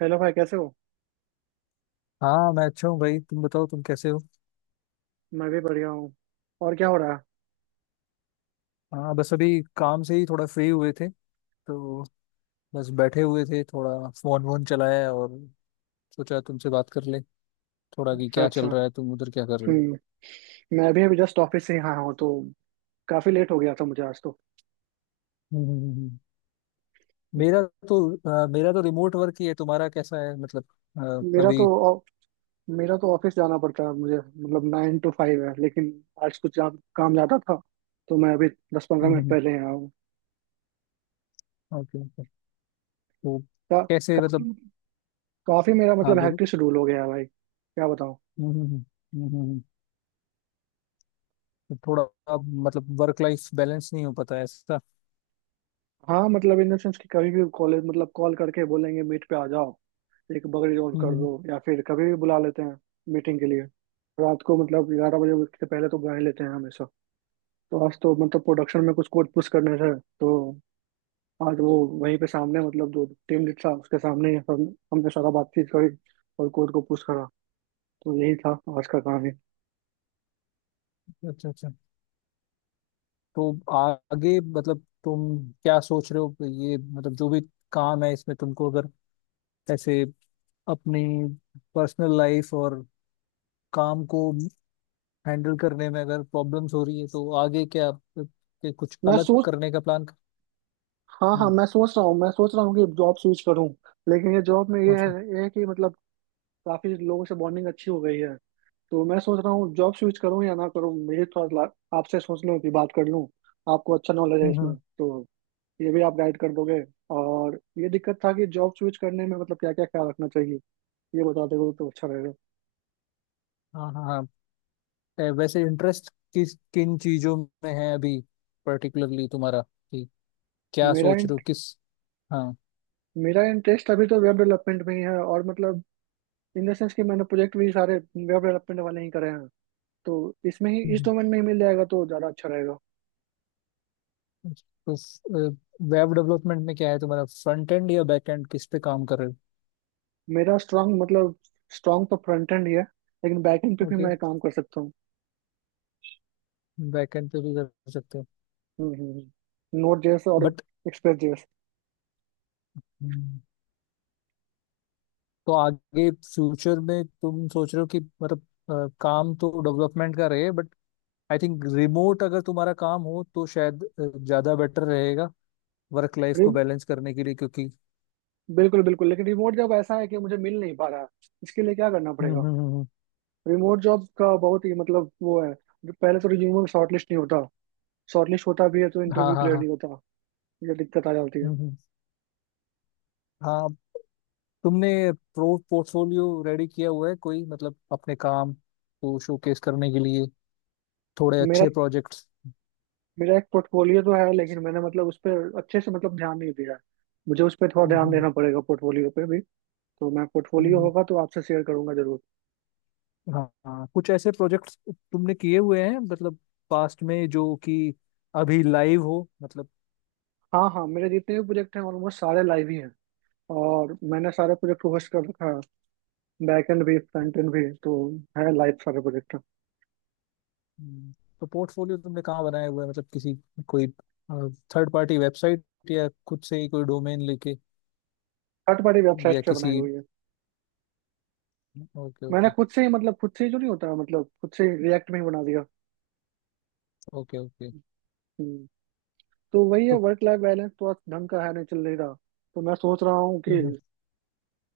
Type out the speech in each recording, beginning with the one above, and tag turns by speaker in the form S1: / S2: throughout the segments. S1: Hello भाई, कैसे हो?
S2: हाँ, मैं अच्छा हूँ भाई। तुम बताओ, तुम कैसे हो?
S1: मैं भी बढ़िया हूँ। और क्या हो रहा है?
S2: हाँ, बस अभी काम से ही थोड़ा फ्री हुए थे तो बस बैठे हुए थे, थोड़ा फोन वोन चलाया और सोचा तुमसे बात कर ले, थोड़ा कि
S1: अच्छा
S2: क्या चल
S1: अच्छा।
S2: रहा है, तुम उधर क्या कर रहे हो?
S1: हम्म। मैं भी अभी जस्ट ऑफिस से यहाँ हूँ, तो काफी लेट हो गया था मुझे आज तो।
S2: हम्म, हम्म, हम्म।
S1: हम्म।
S2: मेरा तो मेरा तो रिमोट वर्क ही है। तुम्हारा कैसा है मतलब?
S1: मेरा तो
S2: अभी।
S1: ऑ- मेरा तो ऑफिस जाना पड़ता है, मुझे मतलब नाइन टू फाइव है, लेकिन आज कुछ काम ज्यादा था, तो मैं अभी दस पंद्रह मिनट
S2: ओके
S1: पहले यहाँ हूँ।
S2: ओके। तो
S1: का,
S2: कैसे मतलब?
S1: काफी काफी मेरा
S2: हाँ,
S1: मतलब
S2: बोलो।
S1: हैक्टिक शेड्यूल हो गया है भाई, क्या बताऊँ।
S2: हम्म, हम्म, हम्म, हम्म, हम्म। तो थोड़ा, अब मतलब वर्क लाइफ बैलेंस नहीं हो पाता है ऐसा?
S1: हाँ, मतलब इन द सेंस कि कभी भी कॉलेज मतलब कॉल करके बोलेंगे मीट पे आ जाओ, एक बकरी रोल
S2: हम्म,
S1: कर
S2: हम्म,
S1: दो, या फिर कभी भी बुला लेते हैं मीटिंग के लिए। रात को मतलब ग्यारह बजे से पहले तो बुला ही लेते हैं हमेशा। तो आज तो मतलब प्रोडक्शन में कुछ कोड पुश करने थे, तो आज वो वहीं पे सामने मतलब जो टीम लीड था उसके सामने ही हम हमने सारा बातचीत करी और कोड को पुश करा। तो यही था आज का काम ही।
S2: अच्छा अच्छा। तो आगे मतलब तुम क्या सोच रहे हो? ये मतलब जो भी काम है इसमें तुमको अगर ऐसे अपनी पर्सनल लाइफ और काम को हैंडल करने में अगर प्रॉब्लम्स हो रही है तो आगे क्या के कुछ
S1: मैं
S2: अलग
S1: सोच
S2: करने का प्लान?
S1: हाँ हाँ,
S2: हम्म।
S1: मैं सोच रहा हूँ कि जॉब स्विच करूँ, लेकिन ये जॉब में ये है,
S2: अच्छा।
S1: ये है कि मतलब काफी लोगों से बॉन्डिंग अच्छी हो गई है। तो मैं सोच रहा हूँ जॉब स्विच करूँ या ना करूँ, ये थोड़ा आपसे सोच लूँ कि बात कर लूँ। आपको अच्छा नॉलेज है
S2: हम्म
S1: इसमें,
S2: हम्म,
S1: तो ये भी आप गाइड कर दोगे। और ये दिक्कत था कि जॉब स्विच करने में मतलब क्या क्या ख्याल रखना चाहिए, ये बता दोगे तो अच्छा रहेगा।
S2: हाँ हाँ हाँ। वैसे इंटरेस्ट किस किन चीजों में है अभी पर्टिकुलरली तुम्हारा? कि क्या
S1: मेरा
S2: सोच रहे हो
S1: int-
S2: किस? हाँ।
S1: मेरा इंटरेस्ट अभी तो वेब डेवलपमेंट में ही है, और मतलब इन द सेंस कि मैंने प्रोजेक्ट भी सारे वेब डेवलपमेंट वाले ही करे हैं। तो इसमें ही, इस डोमेन में ही मिल जाएगा तो ज़्यादा अच्छा रहेगा।
S2: तो वेब डेवलपमेंट में क्या है तुम्हारा, फ्रंट एंड या बैक एंड? किस पे काम कर रहे
S1: मेरा स्ट्रांग मतलब स्ट्रांग तो फ्रंट एंड ही है, लेकिन बैक एंड पे
S2: हो?
S1: भी
S2: ओके,
S1: मैं काम कर सकता हूँ।
S2: बैक एंड पे भी कर सकते हो।
S1: हम्म, नोट जेएस और
S2: बट
S1: एक्सप्रेस जेएस।
S2: तो आगे फ्यूचर में तुम सोच रहे हो कि मतलब काम तो डेवलपमेंट का रहे, बट आई थिंक रिमोट अगर तुम्हारा काम हो तो शायद ज्यादा बेटर रहेगा वर्क लाइफ को बैलेंस करने के लिए, क्योंकि...
S1: बिल्कुल बिल्कुल, लेकिन रिमोट जॉब ऐसा है कि मुझे मिल नहीं पा रहा है। इसके लिए क्या करना
S2: हम्म हम्म
S1: पड़ेगा?
S2: हम्म हम्म,
S1: रिमोट जॉब का बहुत ही मतलब वो है, जो पहले तो रिज्यूमे में शॉर्टलिस्ट नहीं होता, शॉर्टलिस्ट होता भी है तो
S2: हाँ
S1: इंटरव्यू
S2: हाँ
S1: क्लियर
S2: हाँ।
S1: नहीं होता। ये दिक्कत आ जाती है।
S2: हम्म। हाँ, तुमने प्रो पोर्टफोलियो रेडी किया हुआ है कोई, मतलब अपने काम को शोकेस करने के लिए, थोड़े
S1: मेरा
S2: अच्छे प्रोजेक्ट्स?
S1: मेरा एक पोर्टफोलियो तो है, लेकिन मैंने मतलब उस पर अच्छे से मतलब ध्यान नहीं दिया है। मुझे उस पर थोड़ा ध्यान
S2: हम्म
S1: देना पड़ेगा, पोर्टफोलियो पे भी। तो मैं, पोर्टफोलियो
S2: हम्म,
S1: होगा तो आपसे शेयर करूंगा जरूर।
S2: हाँ हाँ, कुछ ऐसे प्रोजेक्ट्स तुमने किए हुए हैं मतलब, पास्ट में, जो कि अभी लाइव हो मतलब?
S1: हाँ हाँ, मेरे जितने भी प्रोजेक्ट हैं ऑलमोस्ट सारे लाइव ही हैं, और मैंने सारे प्रोजेक्ट को होस्ट कर रखा है, बैकएंड भी फ्रंट एंड भी। तो है लाइफ सर्वर प्रोजेक्टर।
S2: हम्म, तो पोर्टफोलियो तुमने कहाँ बनाया हुआ है, मतलब किसी, कोई थर्ड पार्टी वेबसाइट या खुद से ही कोई डोमेन लेके,
S1: थर्ड पार्टी
S2: या
S1: वेबसाइट से
S2: किसी?
S1: बनाई हुई है।
S2: ओके
S1: मैंने
S2: ओके।
S1: खुद से ही मतलब खुद से ही जो नहीं होता मतलब खुद से रिएक्ट में ही बना दिया।
S2: Okay okay.
S1: हम्म। तो वही है,
S2: तो?
S1: वर्क लाइफ बैलेंस तो आज ढंग का है नहीं, चल नहीं रहा। तो मैं सोच रहा हूँ
S2: हम्म
S1: कि
S2: हम्म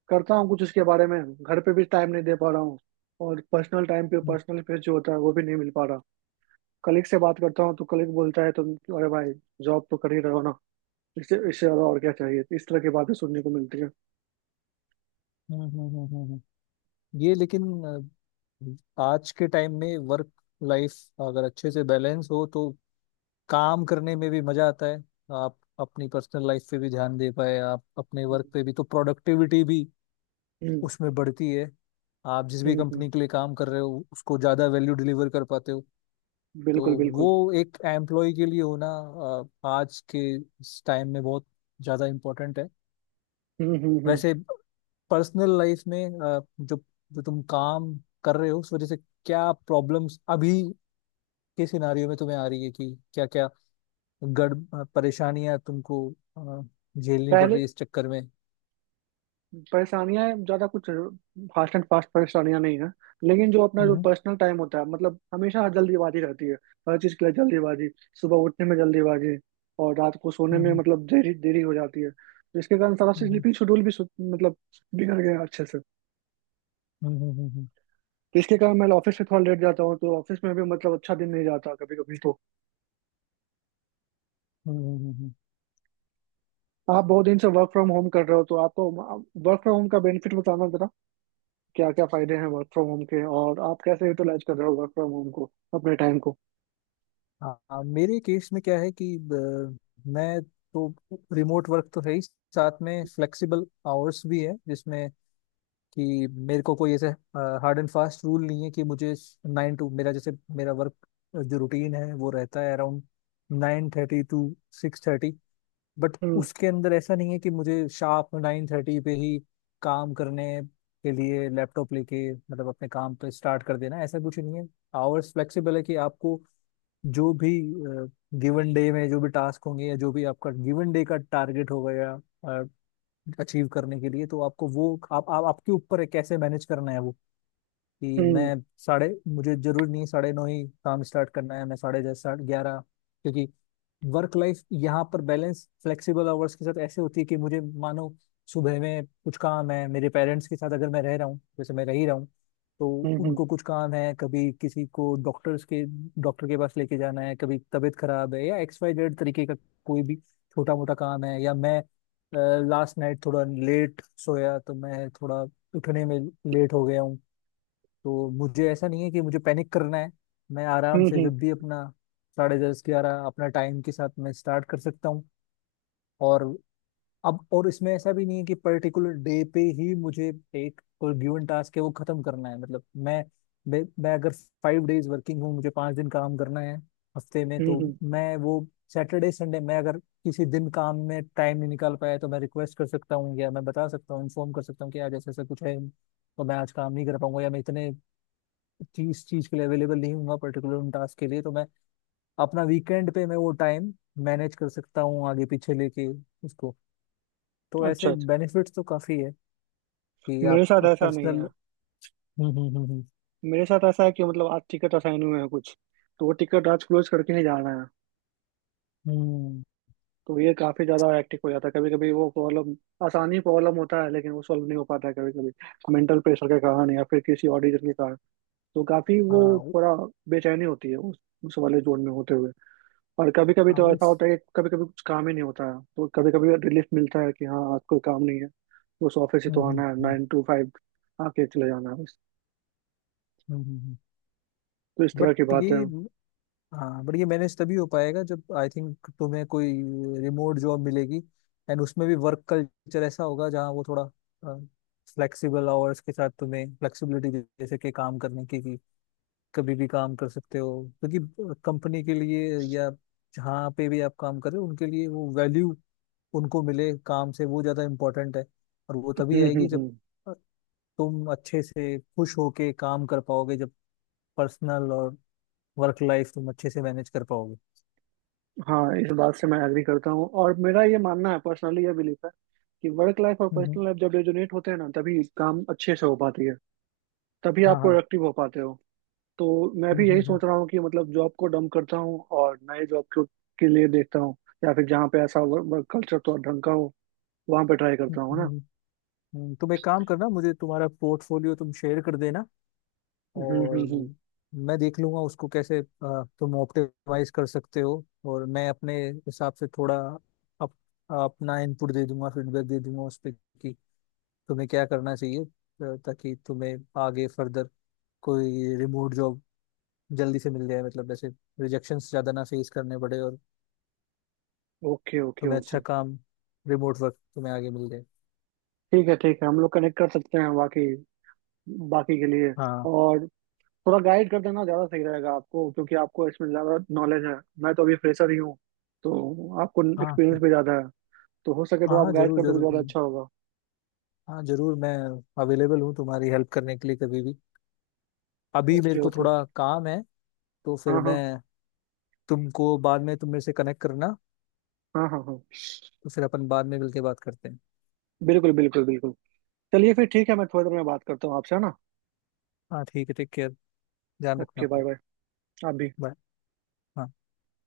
S1: करता हूँ कुछ इसके बारे में। घर पे भी टाइम नहीं दे पा रहा हूँ, और पर्सनल टाइम पे पर्सनल स्पेस जो होता है वो भी नहीं मिल पा रहा। कलीग से बात करता हूँ तो कलीग बोलता है, तुम अरे भाई, जॉब तो कर ही रहे हो ना, इससे इससे ज्यादा और क्या चाहिए, इस तरह की बातें सुनने को मिलती है।
S2: हम्म हम्म हम्म, हम्म, हम्म। हम्म, ये लेकिन आज के टाइम में वर्क लाइफ अगर अच्छे से बैलेंस हो तो काम करने में भी मजा आता है। आप अपनी पर्सनल लाइफ पे भी ध्यान दे पाए, आप अपने
S1: हम्म,
S2: वर्क पे भी, तो प्रोडक्टिविटी भी
S1: हम्म,
S2: उसमें बढ़ती है। आप जिस भी
S1: हम्म, हम्म।
S2: कंपनी के लिए काम कर रहे हो उसको ज़्यादा वैल्यू डिलीवर कर पाते हो। तो
S1: बिल्कुल बिल्कुल।
S2: वो एक एम्प्लॉय के लिए होना आज के इस टाइम में बहुत ज़्यादा इम्पोर्टेंट है।
S1: हम्म, हम्म,
S2: वैसे पर्सनल लाइफ में जो जो तुम काम कर रहे हो उस वजह से क्या प्रॉब्लम्स अभी के सिनारियो में तुम्हें आ रही है, कि क्या क्या गड़ परेशानियां तुमको अ, झेलनी पड़ रही
S1: पहले
S2: है इस चक्कर में?
S1: परेशानियां ज्यादा कुछ फास्ट एंड फास्ट परेशानियां नहीं है, लेकिन जो अपना जो
S2: हम्म
S1: पर्सनल टाइम होता है मतलब हमेशा जल्दीबाजी रहती है। हर चीज के लिए जल्दीबाजी। सुबह उठने में जल्दीबाजी, और रात को सोने में
S2: हम्म
S1: मतलब देरी देरी हो जाती है। तो इसके कारण सारा
S2: हम्म
S1: स्लीपिंग शेड्यूल भी मतलब बिगड़ गया अच्छे से।
S2: हम्म हम्म हम्म
S1: तो इसके कारण मैं ऑफिस से थोड़ा लेट जाता हूँ, तो ऑफिस में भी मतलब अच्छा दिन नहीं जाता कभी कभी। तो
S2: हम्म, हम्म।
S1: आप बहुत दिन से वर्क फ्रॉम होम कर रहे हो, तो आपको वर्क फ्रॉम होम का बेनिफिट बताना, क्या क्या फायदे हैं वर्क फ्रॉम होम के, और आप कैसे यूटिलाइज कर रहे हो वर्क फ्रॉम होम को, अपने टाइम को।
S2: हाँ हाँ, मेरे केस में क्या है कि मैं तो रिमोट वर्क तो है ही, साथ में फ्लेक्सिबल आवर्स भी है, जिसमें कि मेरे को कोई ऐसे हार्ड एंड फास्ट रूल नहीं है कि मुझे नाइन टू मेरा, जैसे मेरा वर्क जो रूटीन है वो रहता है अराउंड 9:30 टू 6। बट
S1: हम्म,
S2: उसके अंदर ऐसा नहीं है कि मुझे शार्प 9:30 पे ही काम करने के लिए लैपटॉप लेके, मतलब अपने काम पे स्टार्ट कर देना, ऐसा कुछ नहीं है। आवर्स फ्लेक्सिबल है कि आपको जो भी गिवन डे में जो भी टास्क होंगे, या जो भी आपका गिवन डे का टारगेट होगा या अचीव करने के लिए, तो आपको वो आप आपके ऊपर है कैसे मैनेज करना है वो। कि
S1: हम्म,
S2: मैं साढ़े मुझे जरूरी नहीं 9:30 ही काम स्टार्ट करना है, मैं 10:30 11:30। क्योंकि वर्क लाइफ यहाँ पर बैलेंस फ्लेक्सिबल आवर्स के साथ ऐसे होती है कि मुझे मानो सुबह में कुछ काम है, मेरे पेरेंट्स के साथ अगर मैं रह रहा हूँ, जैसे मैं रह ही रहा हूँ, तो
S1: हम्म, हम्म,
S2: उनको कुछ काम है, कभी किसी को डॉक्टर के पास लेके जाना है, कभी तबीयत खराब है या XYZ तरीके का कोई भी छोटा मोटा काम है, या मैं लास्ट नाइट थोड़ा लेट सोया तो मैं थोड़ा उठने में लेट हो गया हूँ, तो मुझे ऐसा नहीं है कि मुझे पैनिक करना है। मैं आराम
S1: हम्म,
S2: से
S1: हम्म,
S2: जब भी अपना 10:30 11, अपना टाइम के साथ मैं स्टार्ट कर सकता हूँ। और अब, और इसमें ऐसा भी नहीं है कि पर्टिकुलर डे पे ही मुझे एक कोई गिवन टास्क है वो खत्म करना है, मतलब मैं अगर 5 डेज वर्किंग हूँ, मुझे 5 दिन काम करना है हफ्ते में, तो
S1: हम्म।
S2: मैं वो सैटरडे संडे, मैं अगर किसी दिन काम में टाइम नहीं निकाल पाया तो मैं रिक्वेस्ट कर सकता हूँ या मैं बता सकता हूँ, इन्फॉर्म कर सकता हूँ कि आज ऐसा ऐसा कुछ है, तो मैं आज काम नहीं कर पाऊंगा या मैं इतने चीज चीज के लिए अवेलेबल नहीं हूँ, पर्टिकुलर उन टास्क के लिए, तो मैं अपना वीकेंड पे मैं वो टाइम मैनेज कर सकता हूँ आगे पीछे लेके उसको। तो
S1: अच्छा
S2: ऐसे
S1: अच्छा।
S2: बेनिफिट्स तो काफी है कि
S1: मेरे
S2: आप,
S1: साथ
S2: आप
S1: ऐसा नहीं
S2: पर्सनल।
S1: है।
S2: हम्म हम्म हम्म
S1: मेरे साथ ऐसा है कि मतलब आज टिकट असाइन हुए हैं कुछ, तो वो टिकट आज क्लोज करके ही जाना है।
S2: हम्म हम्म,
S1: तो ये काफी ज्यादा हेक्टिक हो जाता है कभी कभी। वो प्रॉब्लम, आसानी प्रॉब्लम होता है लेकिन वो सॉल्व नहीं हो पाता है कभी कभी, मेंटल प्रेशर के कारण या फिर किसी और रीजन के कारण। तो काफी वो
S2: हाँ
S1: थोड़ा बेचैनी होती है उस वाले जोन में होते हुए। और कभी कभी
S2: हाँ,
S1: तो ऐसा
S2: उस।
S1: होता है कि कभी कभी कुछ काम ही नहीं होता है, तो कभी कभी रिलीफ मिलता है कि हाँ आज कोई काम नहीं है, बस ऑफिस ही तो
S2: हम्म हम्म
S1: आना है,
S2: हम्म
S1: नाइन टू फाइव आके चले जाना है बस।
S2: हम्म।
S1: तो इस तरह की
S2: बट
S1: बात है।
S2: ये हाँ, बट ये मैनेज तभी हो पाएगा जब आई थिंक तुम्हें कोई रिमोट जॉब मिलेगी। एंड उसमें भी वर्क कल्चर ऐसा होगा जहाँ वो थोड़ा फ्लेक्सिबल आवर्स के साथ तुम्हें फ्लेक्सिबिलिटी, जैसे कि काम करने की कभी भी काम कर सकते हो, क्योंकि कंपनी के लिए या जहाँ पे भी आप काम कर रहे हो उनके लिए वो वैल्यू उनको मिले काम से, वो ज़्यादा इम्पोर्टेंट है। और वो तभी
S1: हम्म, हम्म,
S2: आएगी जब
S1: हम्म।
S2: अ, तुम अच्छे से खुश होके काम कर पाओगे, जब पर्सनल और वर्क लाइफ तुम अच्छे से मैनेज कर पाओगे।
S1: हाँ, इस बात से मैं एग्री करता हूँ, और मेरा ये मानना है, पर्सनली ये बिलीफ है कि वर्क लाइफ और
S2: हम्म हम्म,
S1: पर्सनल लाइफ जब रेजोनेट होते हैं ना, तभी काम अच्छे से हो पाती है, तभी
S2: हाँ
S1: आप
S2: हाँ।
S1: प्रोडक्टिव हो पाते हो। तो मैं
S2: हम्म
S1: भी यही
S2: हम्म हम्म
S1: सोच रहा हूँ कि मतलब जॉब को डंप करता हूँ और नए जॉब के लिए देखता हूँ, या फिर जहाँ पे ऐसा वर्क कल्चर तो ढंग का हो, वहां पे ट्राई
S2: हम्म,
S1: करता हूँ ना।
S2: हम्म, तुम एक काम करना, मुझे तुम्हारा पोर्टफोलियो तुम शेयर कर देना,
S1: हम्म, हम्म,
S2: और
S1: हम्म।
S2: मैं देख लूंगा उसको कैसे तुम ऑप्टिमाइज कर सकते हो, और मैं अपने हिसाब से थोड़ा अप, अपना इनपुट दे दूंगा, फीडबैक दे दूंगा उस पर कि तुम्हें क्या करना चाहिए, ताकि तुम्हें आगे फर्दर कोई रिमोट जॉब जल्दी से मिल जाए, मतलब ऐसे रिजेक्शन ज्यादा ना फेस करने पड़े, और
S1: ओके ओके
S2: तुम्हें
S1: ओके।
S2: अच्छा काम, रिमोट वर्क तुम्हें आगे मिल जाए।
S1: ठीक है ठीक है, हम लोग कनेक्ट कर सकते हैं, बाकी बाकी के लिए।
S2: हाँ
S1: और थोड़ा गाइड कर देना ज़्यादा सही रहेगा आपको, क्योंकि आपको इसमें ज़्यादा नॉलेज है। मैं तो अभी फ्रेशर ही हूँ, तो आपको
S2: हाँ
S1: एक्सपीरियंस भी ज़्यादा है। तो हो सके तो
S2: हाँ। हाँ
S1: आप गाइड
S2: जरूर
S1: कर दोगे,
S2: जरूर।
S1: ज़्यादा अच्छा होगा।
S2: हाँ जरूर, मैं अवेलेबल हूँ तुम्हारी हेल्प करने के लिए कभी भी। अभी
S1: ओके
S2: मेरे को
S1: ओके।
S2: थोड़ा काम है, तो फिर
S1: हाँ
S2: मैं
S1: हाँ
S2: तुमको बाद में, तुम मेरे से कनेक्ट करना,
S1: हाँ, हाँ हाँ।
S2: तो फिर अपन बाद में मिलके बात करते हैं।
S1: बिल्कुल बिल्कुल बिल्कुल। चलिए फिर ठीक है, मैं थोड़ी देर में बात करता हूँ आपसे, है ना।
S2: हाँ ठीक है, टेक केयर, ध्यान रखना
S1: ओके,
S2: अपना।
S1: Bye bye. आप भी।
S2: बाय। हाँ।